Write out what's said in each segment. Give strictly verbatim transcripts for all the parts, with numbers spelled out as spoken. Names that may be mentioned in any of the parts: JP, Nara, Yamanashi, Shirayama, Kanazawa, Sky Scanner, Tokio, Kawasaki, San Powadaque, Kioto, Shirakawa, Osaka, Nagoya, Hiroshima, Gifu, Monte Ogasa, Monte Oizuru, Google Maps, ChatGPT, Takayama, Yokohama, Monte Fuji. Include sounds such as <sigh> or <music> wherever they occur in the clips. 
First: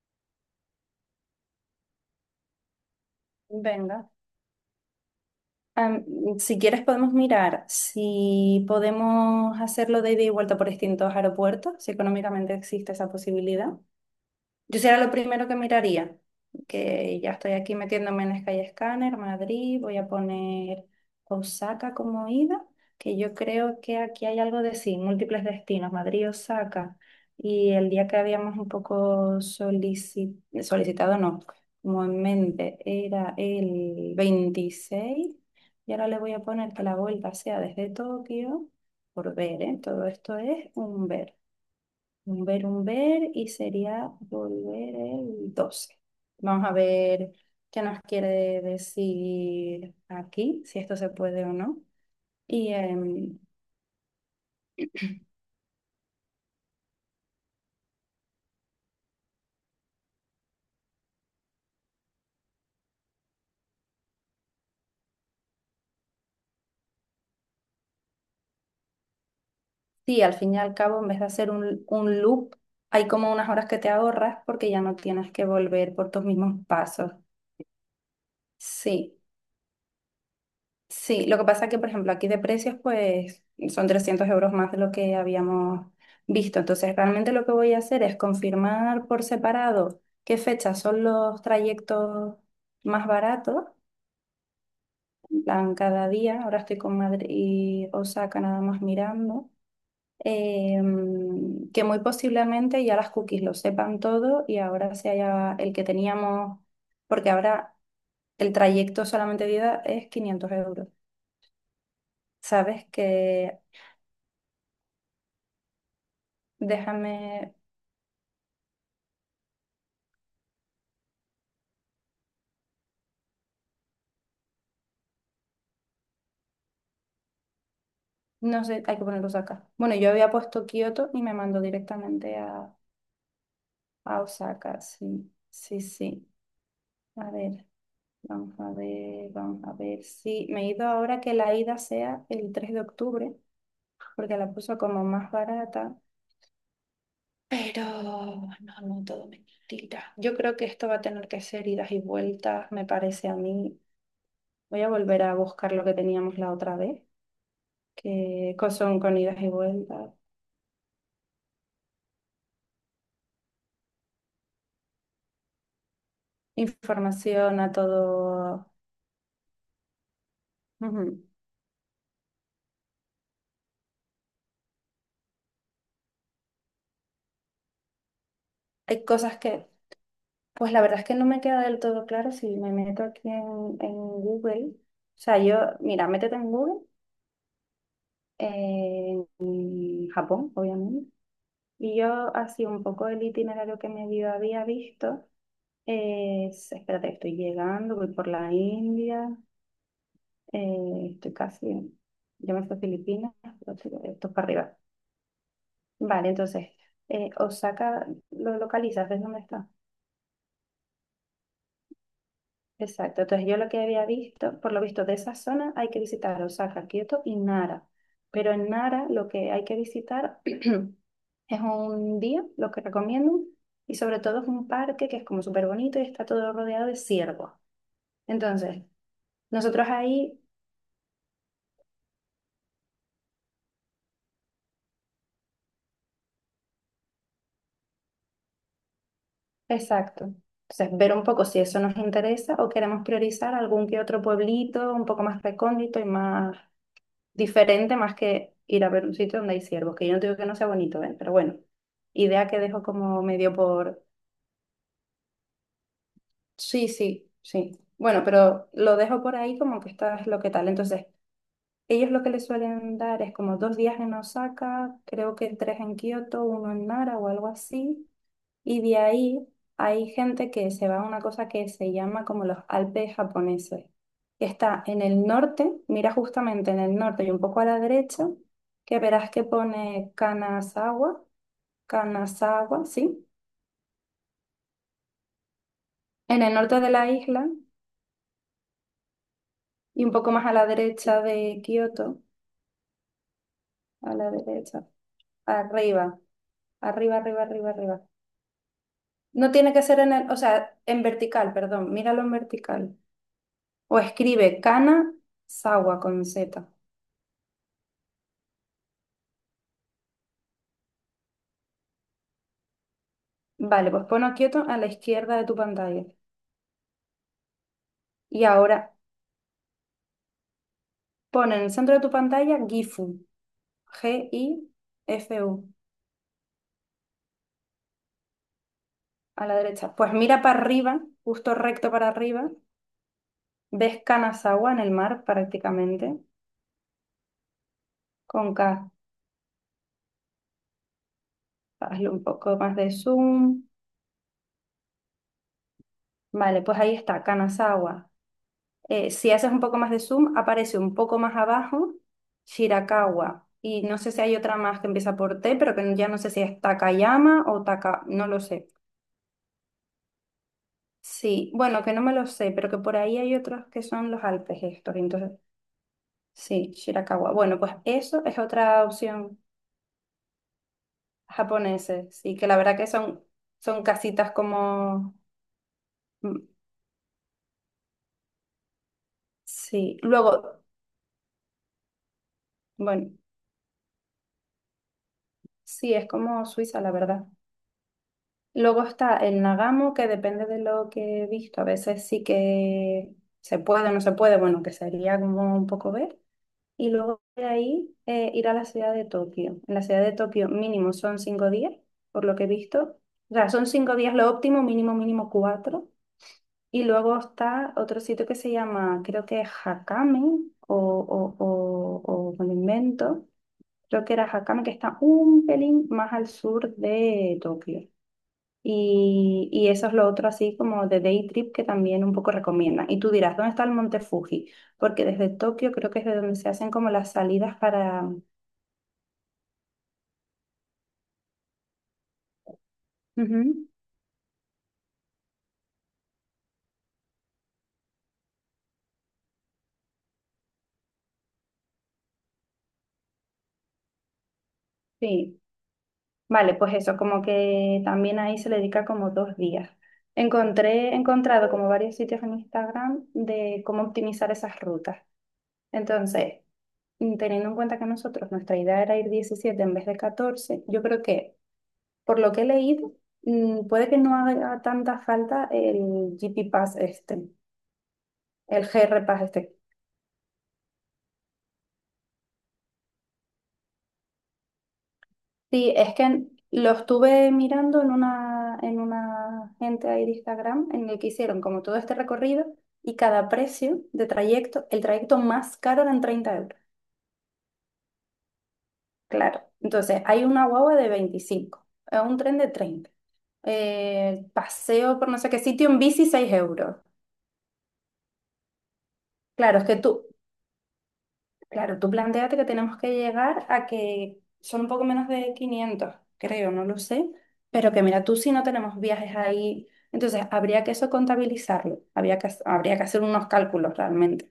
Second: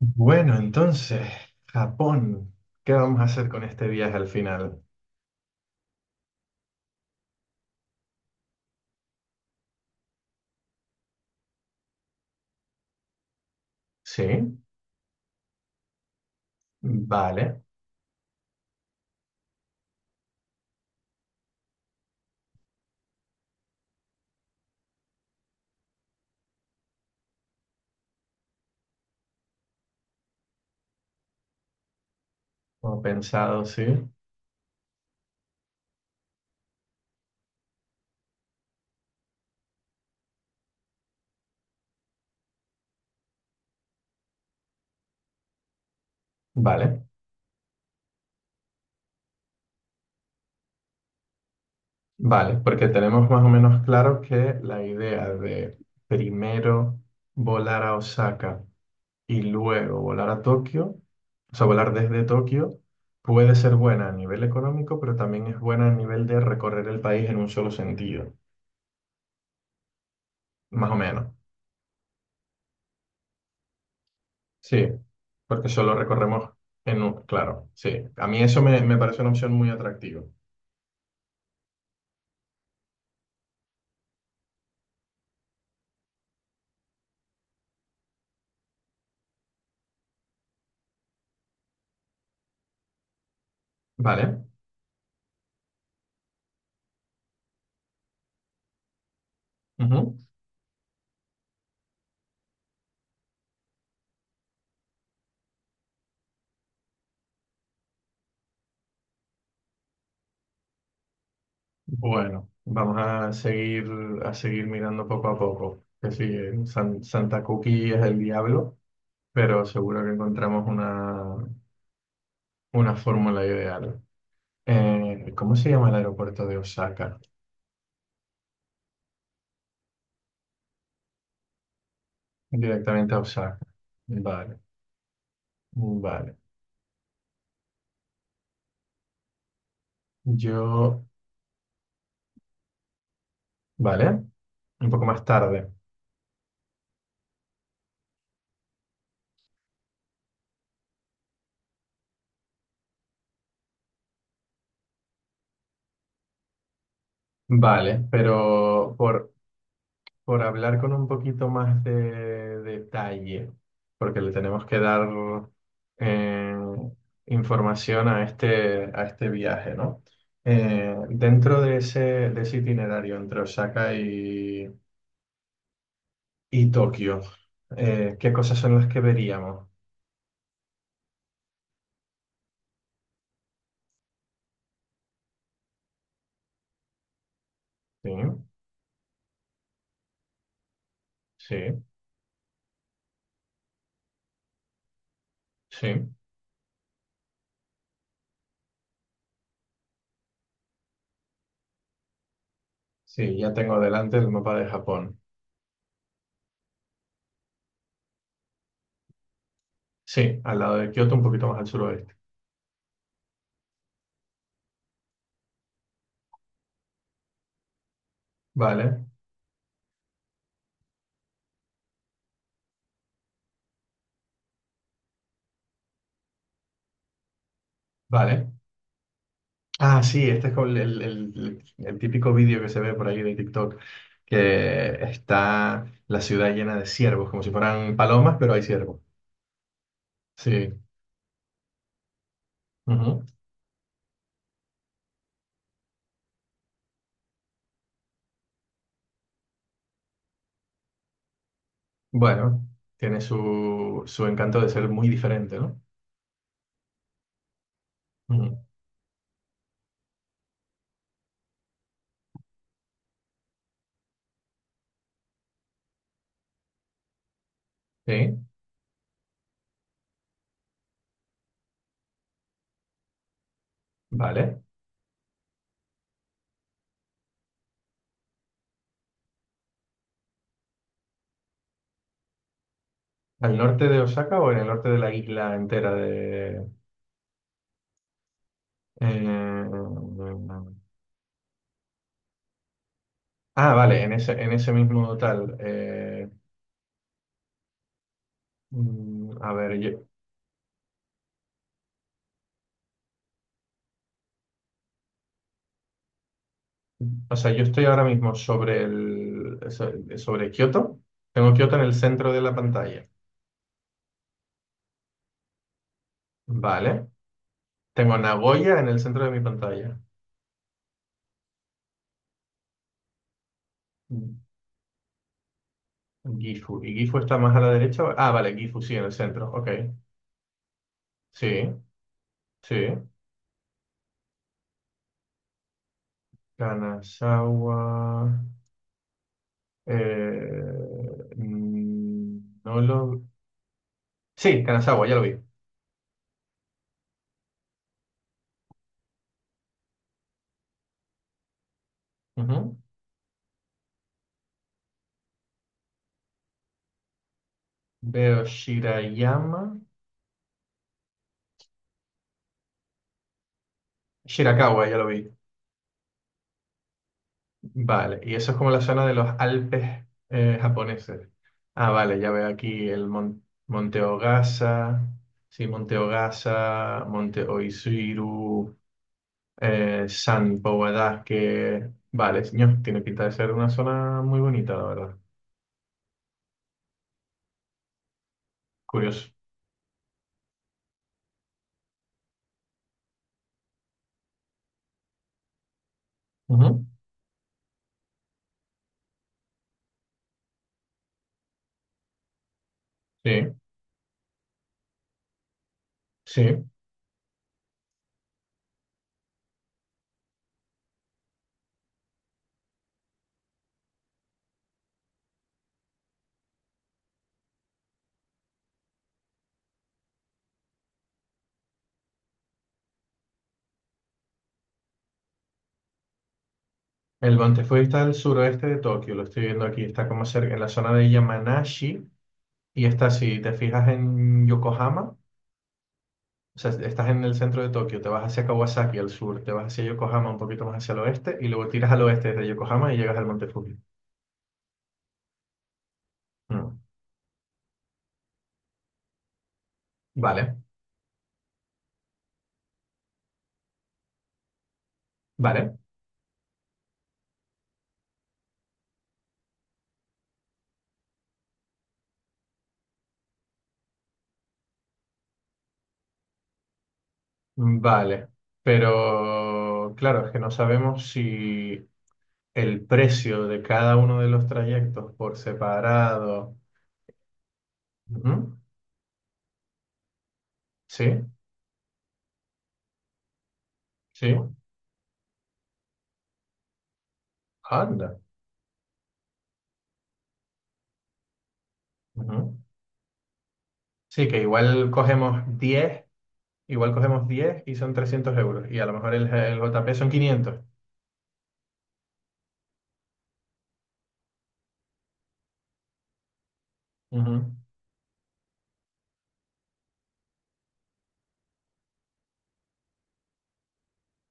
Bueno, entonces, Japón. ¿Qué vamos a hacer con este Venga. viaje al final? Am, si quieres podemos mirar si podemos hacerlo de ida y vuelta por distintos aeropuertos, si económicamente existe esa posibilidad. Sí, Yo será lo primero que miraría, que ya estoy vale. aquí metiéndome en Sky Scanner, Madrid. Voy a poner Osaka como ida, que yo creo que aquí hay algo de sí, múltiples destinos, Madrid, Osaka, y el día que habíamos un poco solici- solicitado, no, como en mente, Como era pensado, sí. el veintiséis. Y ahora le voy a poner que la vuelta sea desde Tokio, por ver, ¿eh? Todo esto es un ver. Un ver, un ver y sería volver el doce. Vamos a Vale, ver qué nos quiere decir aquí, si esto se puede o no. vale. Y Porque tenemos em, más o menos claro que la idea de primero volar a Osaka y luego volar a Tokio, o sea, volar desde Tokio, puede ser buena a nivel económico, pero también es buena a nivel de recorrer el país en un solo sentido, sí, al fin y al más o cabo, en vez de menos. hacer un, un loop, hay como unas horas que te ahorras porque ya Sí, no tienes que porque solo volver por tus recorremos mismos en pasos. un... Claro, sí. A mí eso me, me parece Sí. una opción muy atractiva. Sí, lo que pasa es que, por ejemplo, aquí de precios, pues son trescientos euros más de lo que habíamos visto. Entonces, realmente lo que voy a hacer es confirmar por separado qué fechas son los trayectos más baratos, Vale. en plan cada día. Ahora estoy con Madrid y Osaka nada más mirando. Ujú. Em, que muy posiblemente ya las cookies lo sepan todo y ahora se haya el que teníamos, porque ahora el trayecto solamente de ida es quinientos euros. Bueno, Sabes vamos a que seguir, a seguir mirando poco a poco. Que sí, eh, San- Santa Déjame, Cookie es el diablo, pero seguro que encontramos una, una fórmula ideal. Eh, ¿cómo se llama el aeropuerto de Osaka? no sé, hay que poner Osaka. Bueno, yo había puesto Kioto y me mandó directamente a, Directamente a Osaka. a Vale, Osaka. Sí, sí, sí. vale. A ver, vamos a ver, vamos a ver. Sí, me he ido Yo, ahora que la ida sea el tres de octubre, vale, porque la puso un como poco más más tarde. barata. Pero no, no, todo mentira. Yo creo que esto va a tener que ser idas y vueltas, me parece a mí. Voy a volver a buscar lo que teníamos la otra vez, Vale, que co- pero son con por idas y vueltas. por hablar con un poquito más de detalle, porque le tenemos que dar eh, Información, a información a todo. este, a este viaje, ¿no? Eh, Ujú. Dentro de ese, de ese itinerario entre Osaka y, y Tokio, eh, ¿qué cosas son las que Hay cosas que, veríamos? pues la verdad es que no me queda del todo claro si me meto aquí en, en Google. O sea, yo, mira, métete en Google, Sí, eh, en Japón, obviamente. sí, Y yo así un poco el itinerario que medio había visto, sí, eh, es, espérate, estoy llegando, voy por la India, eh, estoy casi, yo me fui a Filipinas, sí, ya pero tengo estoy- delante el esto es para mapa de arriba. Japón. Vale, entonces, eh, Osaka, ¿lo localizas? ¿Ves dónde está? Sí, al lado de Kioto, un poquito más al suroeste. Exacto, entonces yo lo que había visto, por lo visto de esa zona hay que visitar Osaka, Kioto y Nara, pero en Vale, Nara lo que hay que visitar <clears throat> es un día, lo que recomiendo, y sobre todo es un parque que es como súper bonito y está todo rodeado de ciervos. vale. Entonces, nosotros Ah, sí, ahí, este es como el, el- el- el típico vídeo que se ve por ahí de TikTok, que está la ciudad llena de ciervos, como si fueran palomas, pero hay ciervos. exacto, Sí. entonces ver un poco si eso nos interesa o queremos Ujú. priorizar algún que otro pueblito un poco más recóndito y más diferente, más que ir a ver un sitio donde hay ciervos, que yo no digo que no sea bonito, ¿eh? Pero bueno, idea que Bueno, dejo tiene como medio su, por. su encanto de ser muy diferente, ¿no? Sí, sí, sí. Bueno, Ujú. pero lo dejo por ahí como que esta es lo que tal. Entonces, ellos lo que les suelen dar es como dos días en Osaka, creo que tres en Kioto, uno en Nara o algo así. Sí, Y de ahí hay gente que se va a una cosa que se llama como los Alpes japoneses, que vale. está en el norte. Mira, justamente en el norte y un poco a la derecha, que verás que pone Kanazawa. Kanazawa, sí, ¿Al norte de Osaka o en el norte de la isla entera en el de... norte de la isla y un poco eh, más a la derecha de Kioto, ah, vale, en a la ese, en ese derecha, mismo tal. arriba, eh, arriba, arriba, arriba, arriba. mm, No A ver, tiene que ser en el, o sea, en vertical, perdón, míralo en vertical. O escribe Kanazawa con Z. o sea, yo estoy ahora mismo sobre el, so- sobre Kioto. Tengo Kioto en el centro de la pantalla. Vale, pues pon Kyoto a la izquierda de tu pantalla. Vale. Tengo Y Nagoya en ahora el centro de mi pantalla. pon en el centro de tu pantalla Gifu, G-I-F-U, Gifu. ¿Y Gifu está más a la derecha? Ah, vale, Gifu sí, en el a centro. la Ok. derecha. Pues mira para arriba, Sí, justo recto para arriba. sí. Ves Kanazawa en el mar prácticamente, Kanazawa. con K. eh, Hazle un poco mm, más no de lo... zoom. Sí, Kanazawa, ya lo vi. Vale, pues ahí está, Kanazawa. Eh, si haces un poco más de zoom, aparece un poco más abajo Ujú. Shirakawa. Y no sé si hay otra más que empieza por T, pero que ya no sé si es Takayama o Taka, no lo Veo sé. Shirayama. Sí, bueno, que no me lo sé, pero que por ahí hay otros que son los Alpes Shirakawa, estos. ya lo vi. Entonces, sí, Shirakawa. Bueno, pues Vale, eso y es eso es como la otra zona de los opción Alpes eh, japoneses. Ah, japonesa, vale, ya sí, que veo la verdad que aquí el son, Mon- son Monte casitas Ogasa, como, sí, Monte mm, Ogasa, Monte Oizuru, sí, eh, San luego, Powadaque. Vale, señor, tiene bueno, pinta de ser una zona muy bonita, la verdad. sí, es como Suiza, la verdad. Luego está Curioso. el Nagamo, que depende de lo que he visto, a veces sí que se puede o no se puede, bueno, que sería como un poco ver. Ujú. Y luego de ahí, eh, ir a la ciudad de Tokio. En la ciudad de Tokio mínimo son cinco días, por lo que he visto. O sea, Sí, son cinco días lo óptimo, mínimo, mínimo cuatro. sí. Y luego está otro sitio que se llama, creo que es Hakame, o, o, o, o me lo invento. Creo que era Hakame, que está un pelín más al sur de Tokio. Y, y eso es lo otro así como de day trip que también un poco recomiendan. Y tú dirás, ¿dónde está el Monte Fuji? Porque desde Tokio creo que es de donde se hacen como las El salidas Monte Fuji está para. al suroeste de Tokio, lo estoy viendo aquí, está como cerca, en la zona de Yamanashi, y está, si te Ujú. fijas en Yokohama. O sea, estás en el centro de Tokio, te vas hacia Kawasaki al sur, te vas hacia Yokohama un poquito más hacia el oeste y luego tiras al oeste desde Yokohama y llegas al Monte Fuji. Sí, vale, pues Mm, eso, como que también ahí se le dedica como dos días. Vale, Encontré, he encontrado como varios sitios en Instagram de cómo optimizar esas rutas. vale, Entonces, mm, teniendo en cuenta que nosotros, nuestra idea era ir diecisiete en vez de catorce, yo creo que, por lo que he leído, mm, puede que no haga tanta falta el G P Pass este, mm, vale. el G R Pass este. Pero claro, es que no sabemos si el precio de cada uno de los trayectos por Sí, es que separado. lo estuve mirando en Ujú. una, en una gente ahí de Instagram en el Sí, que hicieron como todo este recorrido, y cada precio de sí, trayecto, el trayecto más caro eran treinta euros. anda. Claro, entonces hay una guagua de veinticinco, eh, un tren de Ujú. treinta, eh, Sí, que igual paseo por no sé qué cogemos sitio en diez, bici seis euros. igual cogemos diez y son trescientos euros y a lo mejor el, el Claro, es que J P tú, son quinientos. Claro, tú planteate que tenemos que llegar a que son un poco menos de quinientos, creo, no lo sé, pero que mira, tú si no tenemos viajes ahí, entonces habría que eso contabilizarlo, habría que, habría que hacer unos cálculos realmente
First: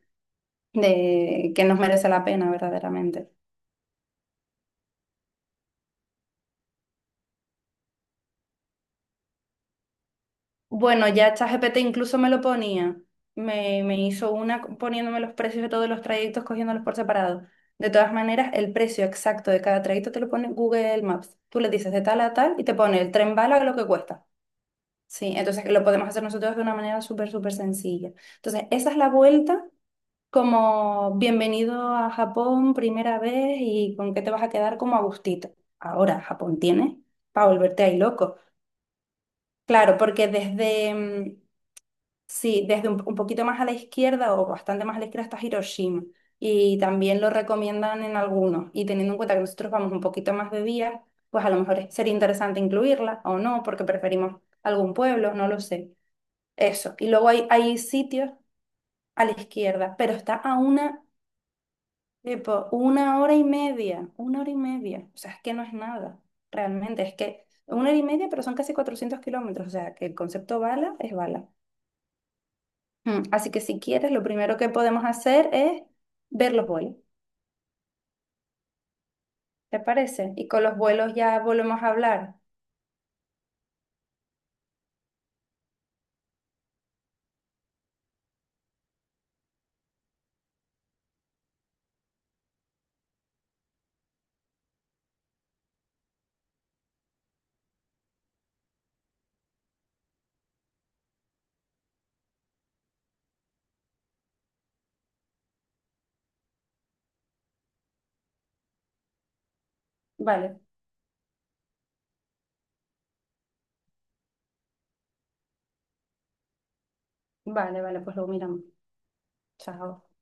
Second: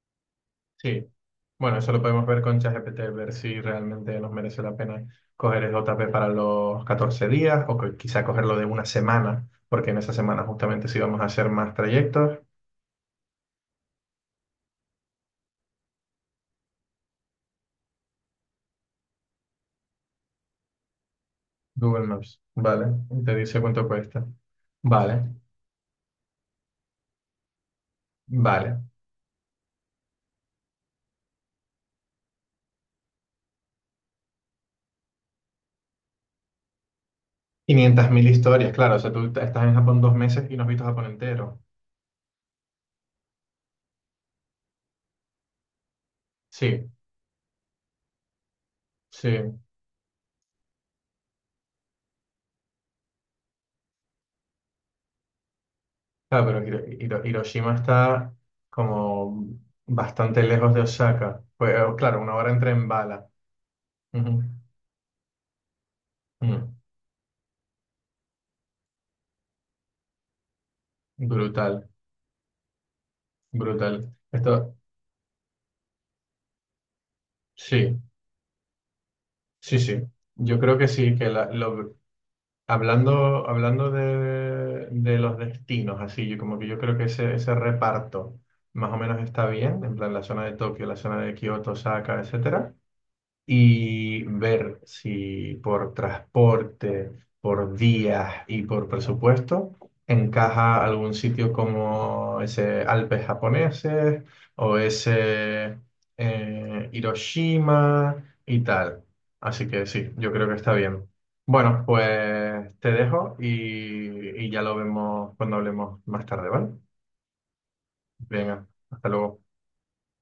Sí, de que bueno, nos eso lo merece podemos la ver pena con ChatGPT, verdaderamente. ver si realmente nos merece la pena coger el J P para los catorce días o que quizá cogerlo de una semana, porque en esa semana justamente sí Bueno, vamos a ya hacer más ChatGPT incluso me trayectos. lo ponía, me, me hizo una poniéndome los precios de todos los trayectos, cogiéndolos por separado. De todas maneras, el precio exacto de cada trayecto te lo pone Google Maps. Tú le dices de Google tal a Maps, tal y te vale, pone el te tren dice bala lo cuánto que cuesta. cuesta. Vale, Sí, entonces lo podemos hacer nosotros de una manera súper, súper sencilla. Entonces, vale. esa es la vuelta como bienvenido a Japón primera vez y con qué te vas a quedar como a gustito. Ahora, Japón tiene para volverte ahí Quinientas mil loco. historias, claro, o sea, tú estás en Claro, Japón dos porque meses y no has visto desde, Japón mm, entero. sí, desde un, un poquito más a la izquierda o bastante más a la izquierda está Hiroshima, y Sí, también lo recomiendan en algunos. Y teniendo en sí, cuenta que nosotros vamos un poquito más de día, pues a lo mejor es sería interesante incluirla o no, porque preferimos algún pueblo, no lo sé. claro, pero Hiro- Eso. Y Hiro- luego hay, Hiroshima hay sitios está a la como izquierda, pero está bastante a lejos de una, Osaka. Pues claro, una hora en tipo, tren una bala. hora y media, una Ujú. hora y media. O sea, es que no es nada, Mm, realmente. Es que una hora y media, pero son casi cuatrocientos kilómetros. O sea, que el concepto bala es bala. Brutal, Mm, Así que si quieres, brutal. lo primero que Esto, podemos hacer es ver los vuelos. sí, sí, ¿Te sí. parece? Y Yo con creo los que vuelos sí, que ya la- volvemos a lo- hablar. hablando, hablando de, de los destinos, así, yo como que yo creo que ese, ese reparto más o menos está bien, en plan la zona de Tokio, la zona de Kioto, Osaka, etcétera. Y ver si por transporte, por días y por presupuesto encaja algún sitio como ese Alpes japoneses o ese eh, Hiroshima y tal. Así que sí, yo creo que Vale, está bien. Bueno, pues te dejo y, y ya lo vemos cuando hablemos más tarde, ¿vale? vale, vale, pues lo miramos. Venga, hasta luego. Chao.